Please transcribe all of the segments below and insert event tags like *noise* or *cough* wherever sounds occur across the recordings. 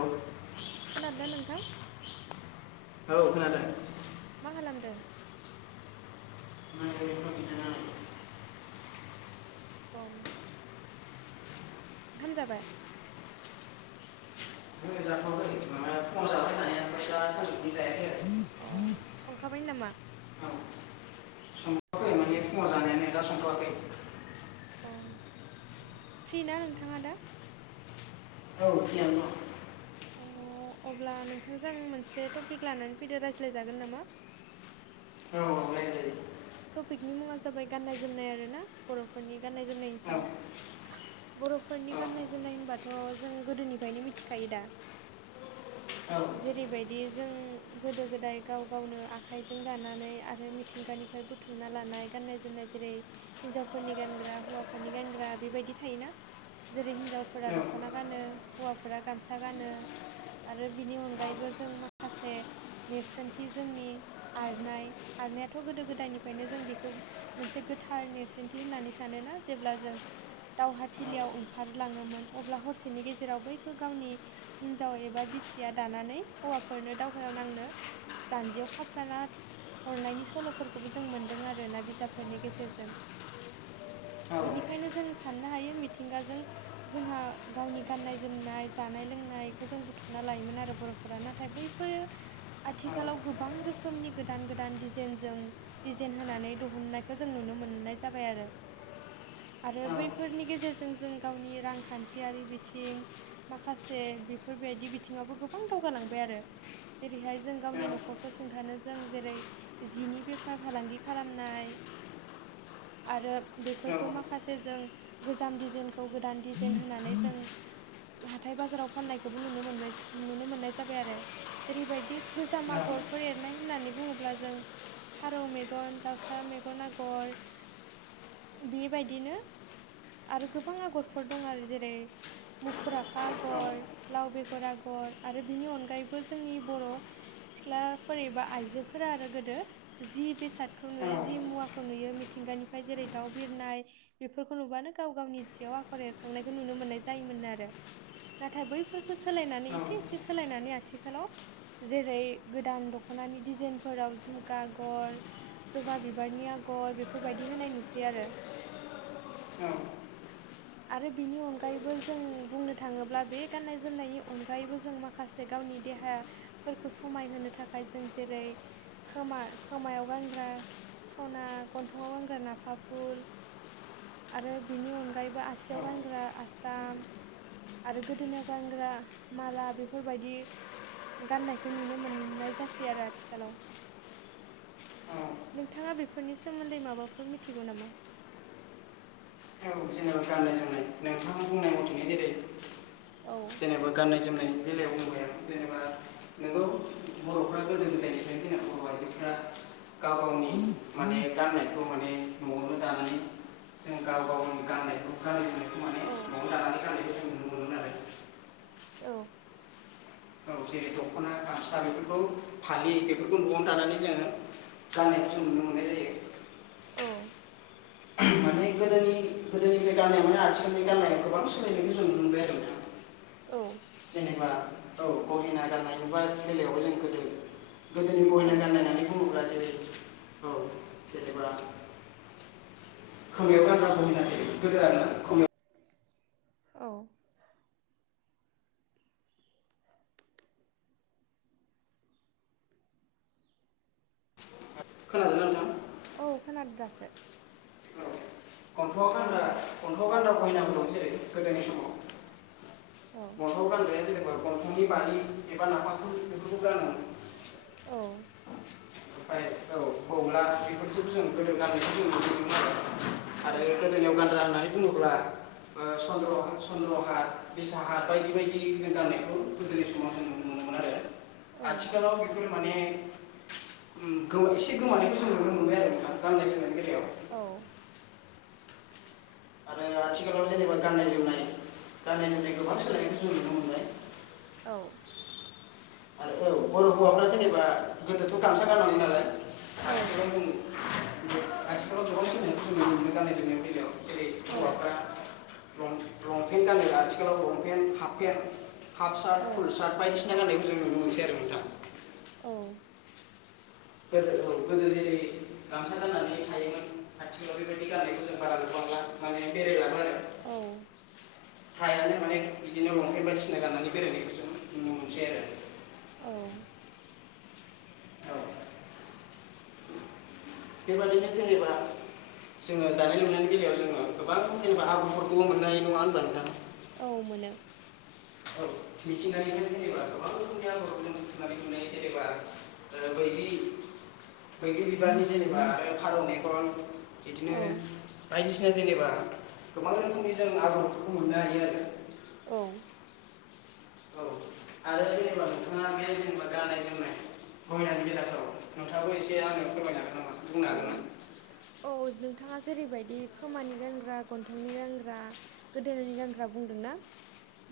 औउ खोनादोंना नोंथां औ खोनादों मा खालामदों म मोननो *inaudible* औ ओंखाम जाबाय ओमहो जाथवाखै माबा फुङाव जाबाय थानाय दा सानजुनि जायाखै आरो अ संखाबाय नामा आरो औ अ संथ'वाखै माने फुङाव जानायानो दा संथ'वाखै औ फ्रि ना नोंथाङा दा औ फ्रियानो दं अ अब्ला नोंथांजों मोनसे टपिक लानानै फैदो रायज्लायजागोन नामा *unintelligible* *inaudible* दं औ औ रायज्लायजायो टपिकनि मुङा जाबाय गाननाय जोमनाय आरो ना बर'फोरनि गाननाय जोमनायनि औ सायाव बर'फोरनि गाननाय जोमनाय होनबाथ' जों गोदोनिफ्रायनो मिथिखायो दा *unintelligible* *inaudible* जेरैबायदि जों गोदो गोदाय गाव गावनो आखाइजों दानानै आरो मिथिंगानि ओमफ्राय बुथुमना लानाय गाननाय जोमनाय जेरै हिन्जावफोरनि गानग्रा हौवाफोरनि गानग्रा बेबायदि थायोना जेरै हिनजावफोरा दख'ना गानो हौवाफोरा गामसा गानो आरो बिनि अनगायैबो जों माखासे नेरसोनथि जोंनि आर'नाय आर'नायाथ' गोदो गोदा दायनिफ्रायनो जों बेखौ मोनसे गोथार नेरसोनथि होननानै सानोना जेब्ला जों दावहाथिलियाव ओंखारलाङोमोन अब्ला हरसेनि गेजेराव बैखौ गावनि हिनजाव एबा बिसिया दानानै हौवाफोरनो दावहायाव नांनो जान्जियाव खाफ्राना हरनायनि सल'फोरखौ बो जों मोनदों आरोना बिजाबफोरनि गेजेरजों औ बेनिखायनो जों सानो नो हायो मिथिंगाजों जोंहा गावनि गाननाय जोमनाय जानाय लोंनायखौ जों बुथुमना लायो मोन आरो बर'फोरा नाथाय बैफोर आथिखालाव गोबां रोखोमनि गोदान गोदान दिजेइनजों दिजेइन होनानै दुहुननायखौ जों नुनो मोननाय जाबाय आरो। आरो बैफोरनि गेजेरजों जों गावनि रांखान्थियारि बिथिं माखासे बेफोरबायदि बिथिङावबो गोबां दावगालांबाय आरो। जेरैहाय जों गावनि न'खरखौ सुंथानो जों जेरै जिनि बे फार फालांगि खालामनाय आरो बेफोरखौ माखासे जों गोजाम डिजाइनखौ गोदान डिजाइन होनानै जों हाथाय बाजाराव फाननायखौबो नुनो मोनबाय जो नुनो मोननाय जाबाय आरो जेरैबायदि गोजाम आगरफोर एरनाय होननानै बुङोब्ला जों फारौ मेगन, दाउसा मेगन आगर बिबायदिनो आरो गोबां आगरफोर दं आरो जेरै मुफुर आफा आगर, लाव बेगर आगर आरो बिनि अनगायैबो जोंनि बर' सिख्लाफोर एबा आइजोफोरा आरो गोदो जि बेसादखौ नुयो जि मुवाखौ नुयो मि थिंगानिफ्राय जेरै दाउ बिरनाय बेफोरखौ नुबानो गाव गावनि जिआव आखर एरखांनायखौ नुनो मोन्नाय जायोम ओन आरो नाथाइ बैफोरखौ सोलायनानै एसे एसे सोलायनानै आथि खालाव जेरै गोदान दख'नानि डिजाइनफोराव जुम आगर, जबा बिबारनि आगर बेफोरबायदि होनाय नुसै आरो। औ। आरो बिनि अनगायैबो जों बुंनो थाङोब्ला बे गान्नाय जोमनायनि अनगायैबो जों माखासे गाव गावनि देहाफोरखौ समायहोनो थाखाय जों जेरै खोमा खोमायाव गानग्रा सना गन्थंआव गानग्रा नाफाफुल आरो बिनि अनगायैबो आ आरो गोदोनोयाव गानग्रा माला बेफोरबायदि गाननायखौ नुनो मोननाय जासै आरो आथिखालाव। नोंथाङा बेफोरनि सोमोन्दै माबाफोर मिथिगौ नामा? औ जेनोबा गाननाय जोमनाय नोंथांनि बुंनाय मथेनो जेरै औ जेनोबा गाननाय जोमनायनि बेलायाव बुंबाय आङो जेनोबा नोंगौ बर'फ्रा गोदो गोदायनिफ्रायनो जोंना बर' आइजोफ्रा गाव गावनि माने गाननायखौ माने न'आवनो दानानै जों गाव गावनि गाननायखौ गानोमोन औ। आरो औ। औ जेरै दख'ना गामसा बेफोरखौ फालि बेफोरखौ न'आवनो दानानै जोङो गाननायखौ जों नुनो मोननाय जायो। औ। मानि गोदोनि गोदोनिफ्राय गाननाय माने आथिखालनि गाननाय गोबां सोलायनायखौ जों नुनो मोनबाय आरो ना। औ जेनेबा औ गहेना गाननायनिफ्राय बेलायावबो जों गोदो गोदोनि गहेना औ गाननाय माने बुङोब्ला जेरै औ औ जेनेबा खोमायाव गानग्रा गहेना जेरै गोदो आरोना खोमा औ। खोनादोंना नोंथां? औ खोनादो दासो। औ। याव गानग्रा गहेनाफोर दं जेरै गोदोनि समाव औ। दंफांनि बारि एबा नाफाफुल बेफोरखौ गानोमोन। औ। ओमफाय औ *unintelligible* बेफोरखौ जों गोदो गाननायखौ जों नुनो मोनोमोन औ आरो। आरो गोदोनायाव गानग्रा होन्नाय बुङोब्ला चन्द्रहत बिसाहा बायदि बायदि जों गानाय समाव जों नुनो मोनोमोन आरो औ आथिखालाव बेफोर माने एसे गोमानायखौ जों नुनो मोनबाय आरो गाननाय जोमनायनि बेलायाव औ आरो आथिखालाव जेनेबा गाननाय जोमनाय गाननाय जोमनाय गोबां सोलायनायखौ जों नुनो मोनबाय। औ आरो औ बर हौवाफ्रा जेनेबा गोदोथ गामसा गानांगौ नालाय औ आथिखालाव जों आथिखालाव गोबां सोलायनायखौ जों नुनो मोनो गान्नाय जोमनायनि बेलायाव जेरै हौवाफ्रा लंपेन्ट गानो आथिखालाव long pant half pant half shirt full shirt बायदिसिना गाननायखौ जों नुनो मोनसै आरो नोंथां। औ गोदो औ गोदो जेरै गामसा गाननानै थायोमोन आथिखालाव बेबायदि गाननायखौ जों बारा गोबां माने बेरायलाङो आरो। औ फ्राइयानो माने बिदिनो लंपेन्ट बायदिसिना गाननानै बेरायनायखौ जों नुनो मोनसै आरो। औ औ नोंनि बादिब्ला जेनोबा जोङो दानाय लुनायनि बेलायाव जोङो गोबां जेनेबा आाब्रुफोरखौबो मोननाय नङा होनबा नोंथां? औ मोनो‌। औ मिथिनानै जेनेबा गोबांनानै जेनेबा बैदि बैग्रि बिबारनि जेनेबा आरो फारौ मेगन बिदिनो औ बायदिसिना जेनेबा गोबां रोखोमनि जों आगरफोरखौ मोननो हायो आरो। औ आरो औ *inaudible* आरो जेनेबा नोंथाङा बे जेनेबा गाननाय जोमनाय गङियानि बेलाथाव नोंथाङाबखौ एसे आंनो फोरमायनो हागोन नामा? बुंनो हागोनना? अ औ नोंथाङा जेरैबायदि खोमानि गानग्रा गन्थंनि गानग्रा गोदोननि गानग्रा बुंदोंना।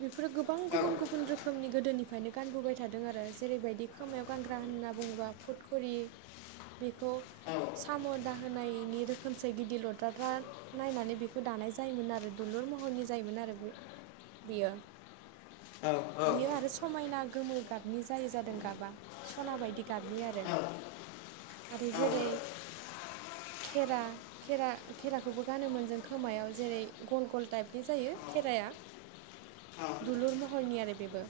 बेफोरो गोबां ना गुबुन गुबुन रोखोमनि गोदोनिफ्रायनो गानबोबाय थादों आरो जेरैबायदि खोमायाव गानग्रा होनना बुङोबा फुटखुरि। बेखौ औ खाम' दााहायनि रोखोमसे गिदिर लद्राद्रा नायनानै बेखौ दानाय जायोमोन आरो दुलुर मह नि जायोमोन आरो बे बेयो। औ बियो आरो समायना गोमो गाबनि जाय जादों गाबा सना बायदि गाबनि आरो। औ आरो जेरै खेरा खेरा खेराखौबो गानोमोन जों खोमायाव जेरै गल गल टाइपनि जायो खेराया। औ दुलुर महरनि आरो बेबो।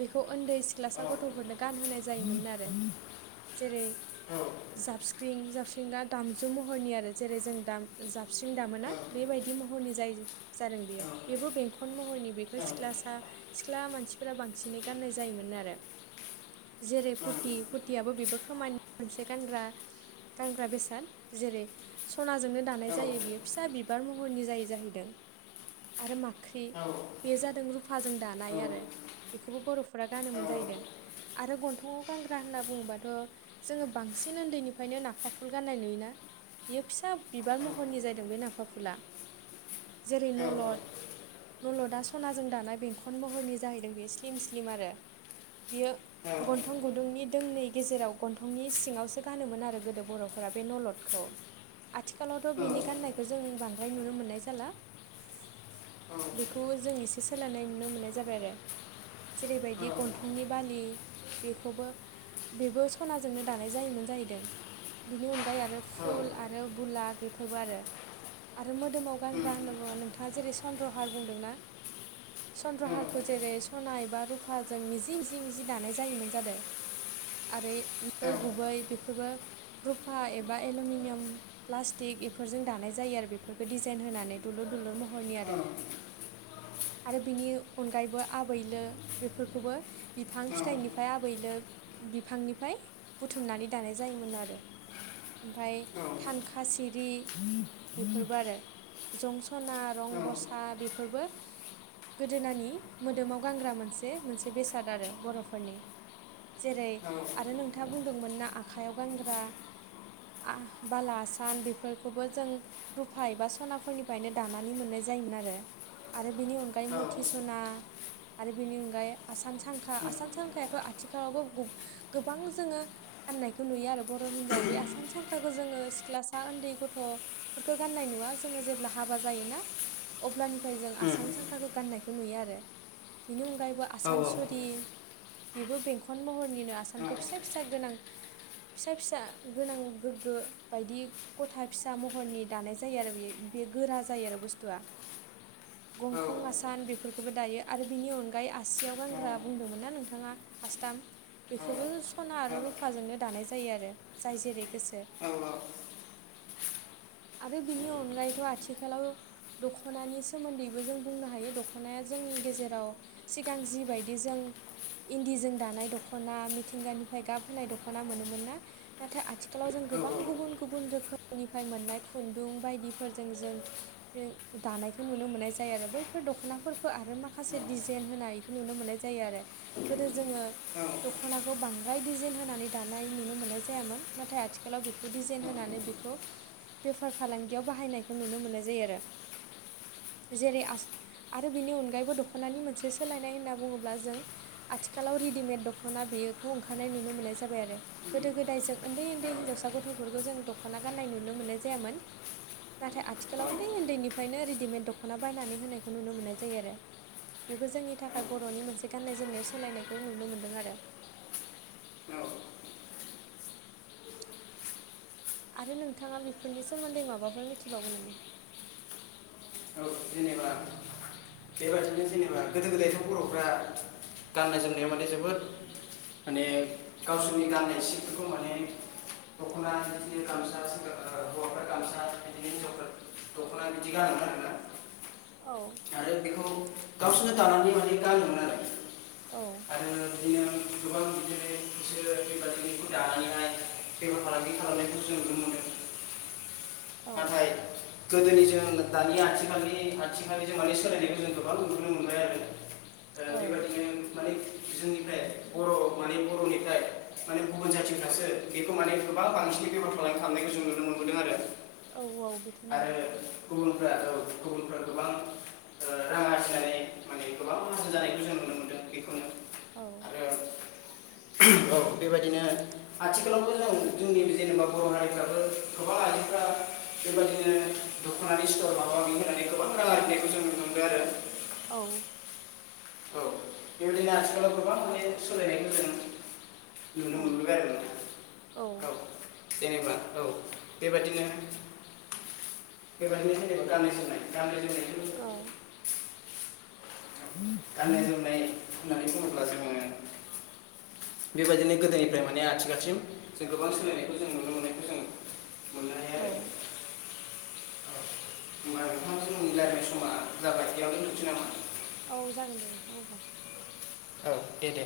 बेखौ उन्दै सिख्लासा औ गथ'फोरनो गानहोनाय जायोमोन आरो। जेरै जाबस्ख्रिं जा जाबस्रिं दामजु महरनि आरो जेरै जों जाबस्रिं दामोना बेबायदि महरनि जायो जो जा आरोन बेयो बेबो बेंखन महरनि बेखौ सिख्लासा सिख्ला मानसिफोरा बांसिनै गाननाय जायोमोन नो आ रो जेरै पुति पुतियाबो बेबो खोमानि मोनसे गानग्रा। गानग्रा बेसाद जेरै सनाजोंनो दानाय जायो बियो फिसा बि बार महरनि जायै जाहैदों आरो माख ख्रि बे जादों रुफाजों दानाय आरो बेखौबो बर' फोरा गानोमोन जाहैदों आरो गन्थंआव गानग्रा होनना बुङोबाथ' जोङो बांसिन उन्दैनिफ्रायनो नाग फाफुल गाननाय नुयोना बियो फिसा बिबार महरनि ज जादों बे नाफा फुला। जेरै नलद नलदा सनाजों दानाय बेंखन महरनि जाहैदों बे स्लिम स्लिम आरो बियो गन्थं गुदुंनि दोंनै गेजेराव गन्थंनि सिङावसो गानोमोन आरो गोदो बर'फोरा बे नलदखौ आथिखालावथ' बिनि गान्नायखौ जों बांसि हाय नुनो मोननाय जाला। बेखौ जों एसे सोलायनाय नुनो मोननाय जाबाय आरो- जेरैबायदि गन्थंनि बालि बेखौबो- बेबो सनाजोंनो दानाय जायोमोन जाहैदों बेनि अनगायै आरो फुल आरो बुलाग- बेफोरबो आरो आरो मोदोमाव गानग्रा होनोबा नोंथाङा जेरै चन्द्रहार बुंदोंना- चन्द्रहारखौ जेरै सना एबा रुफाजों मिजि मिजि मिजि दानाय जायोमोन जादो। आरे लु गुबै बेफोरबो रुफा एबा एलमिनियाम प्लास्टिक बेफोरजों दानाय जायो आरो बेफोरखौ डिजाइन होनानै दु दुलुर दुलुर महरनि आरो आरो बिनि अनगायैबो आबैलो बेफोरखौबो बिफां फिथाइनिफ्राय आबैल बिफांनिफ्राय बुथुमनानै दानाय जायोमोन आरो रो ओमफाय जेनेबा थानखा सिरि बेफोरबो आरो जं सना रं बसा बेफोरबो गोदोनानि मोदोमाव गानग्रा मोनसे मोनसे बेसाद आरो बर'फोरनि जेरै आरो नोंथाङा बुंदोंमोन ना आखाइायाव गानग्रा आ बाला आसान बेफोरखौबो जों रुफा एबा सनाफोरनिफ्रायनो दानानै मोननाय जायो। जायोमोन आरो आरो बेनि अनगायै मथि सना आरो बेनि अनगायै आसान सांखा आसान सांखायाथ' आथिखालावबो गोब गोबां जोङो गाननायखौ नुयो आरो बर' हिनजाव बे आसान सांख- जोङो सिख्लासा उन्दै गथ'फोरखौ गाननाय नुवा जोङो जेब्ला हाबा जायोना अब्लानिफ्राय जों आसान सांखाखौ गाननायखौ नुयो आरो बिनि उनाव अरायबो आसानसुरि बेबो बेंखन महरनिनो आसानखौ फिसा फिसा गोनां फिसा फिसा गोनां गोग्गो बायदि गथा फिसा महरनि दानाय जायो आरो बे बे गोरा जायो आरो बुस्थुआ गंखं आसान बेफोरखौबो दायो आरो बिनि अनगायै आसियाव गानग्रा बुंदोंमोन ना नोंथाङा आसथाम बेखौबो सना आरो रुफाजोंनो दानाय जायो आरो जाय जेरै गोसो औ औ आरो बिनि अनगायैथ' आथिखालाव- दख'नानि सोमोन्दैबो जों बुंनो हायो दख'नाया जोंनि गेजेराव सिगां जिबायदि जों इन्दिजों दानाय दख'ना मिथिंगानिफ्राय गाब होनाय दख'ना मोनोमोन ना नाथाय आथिखाल आथिखालाव जों गोबां गुबुन गुबुन रोखोमनिफ्राय मोननाय खुन्दुं बायदिफोरजों जों दानायखौ नुनो मोन्नाय जायो आरो बैफोर दख'नाफोरखौ आ आरो माखासे दिजाइन होनाय बेखौ नुनो मोननाय जायो आरो गोदो जोङो दख'नाखौ बांद फ्राय डिजाइन होनानै दानाय नुनो मोननाय जायामोन नाथाय आथिखालाव बेखौ डिजाइन होनानै बेखौ बेफार फालांगियाव बाहायनायखौ नुनो मोन्नाय जायो आरो जेरै आरो बिनि अनगायैबो दख'नानि मोनसे सोलायनाय होनना बुङोब्ला जों आथिखालाव- रेदिमेद दख'ना बेखौ ओंखारनाय नुनो मोननाय जाबाय आरो गोदो गोदाय जों उन्दै उन्दै हिनजावसा गथ'फोरखौ जों दख'ना गान्नाय ननो मोननाय जायामोन। नाथाय आथिखालावनोन्दै उन्दैनिफ्रायनो रेडिमेड दख'ना बायनानै होनायखौ नुनो मोननाय जायो आरो बेबो जोंनि थाखाय बर'नि मोनसे गान्नाय जोमनायाव सोलायनायखौ नुनो मोनदों आरो औ आरो नोंथाङा बेफोरनि सोमोन्दै माबाफोर मिथिबावगोन नामा? औ जेनेबा बेबायदिनो जेनेबा गोदो गोदायथ' बर'फ्रा गाननाय जोमनायाव माने जोबोद माने गावसोरनि गाननाय जिफोरखौ माने दख'ना बिदिनो गामसा सेंग्राफ्रा हौवाफ्रा गामसा बिदिनो हिनजावफ्रा दख'ना बिदि गानोमोन आरोना। औ आरो बेखौ गावसोरनो दानानै माने गानोमोन आरो। औ आरो बिदिनो गोबां *unintelligible* दानानैहाय बेफार फालांगि खालामनायखौ जों नुनो मोनो। औ नाथाय गोदोनिजों दानि आथिखालनि आथिखालनिजों माने सोलायनायखौ जों गोबां नुुनो मोनबाय आरो। ओ, औ। बेबादिनो माने जोंनिफ्राय बर' माने बर'निफ्राय माने गुबुन जाथिनिफ्रासो बेखौ माने गोबां बांसिन बेफार फालांगि खालामनायखौ जों नुनो मोनदों आरो। औ औ बेथ' आरो नंगौ गुबुनफोराथ' गुबुनफ्रा गोबां ओ रां आरजिनानै गोबां माहाजोन जानायखौ जों नुनो मोनदों। बेखौनो औ। आरो औ बेबायदिनो आथिखालावबो जों जोंनि जेनेबा बर' हारिफ्राबो गोबां आइजोफ्रा बेबायदिनो दख'नानि स्थर माबा माबि होननानै गोबां रां आरजिनायखौ जों नुनो मोनदों आरो। औ। औ बेबायदिनो आथिखालाव गोबां माने सोलायनायखौ जों औ नुनो मोनबोबाय आरो नोंथां। औ जेनेबा औ बेबादिनो बेबादिनो जेनेबा गाननाय जोमनाय। गाननाय जोमनाय औ। गाननाय जोमनाय होननानै बुङोब्ला जोङो बेबादिनो गोदोनिफ्राय माने आथिखालसिम जों गोबां सोलायनायखौ जों नुनो मोननायखौ जों *unintelligible* औ होमबा नोंथां जोंनि रायलायनाय समा जाबाय बेयावनो दोनथ'नोसै नामा? औ जागोन दे नोंथां होनब्ला। औ दे दे।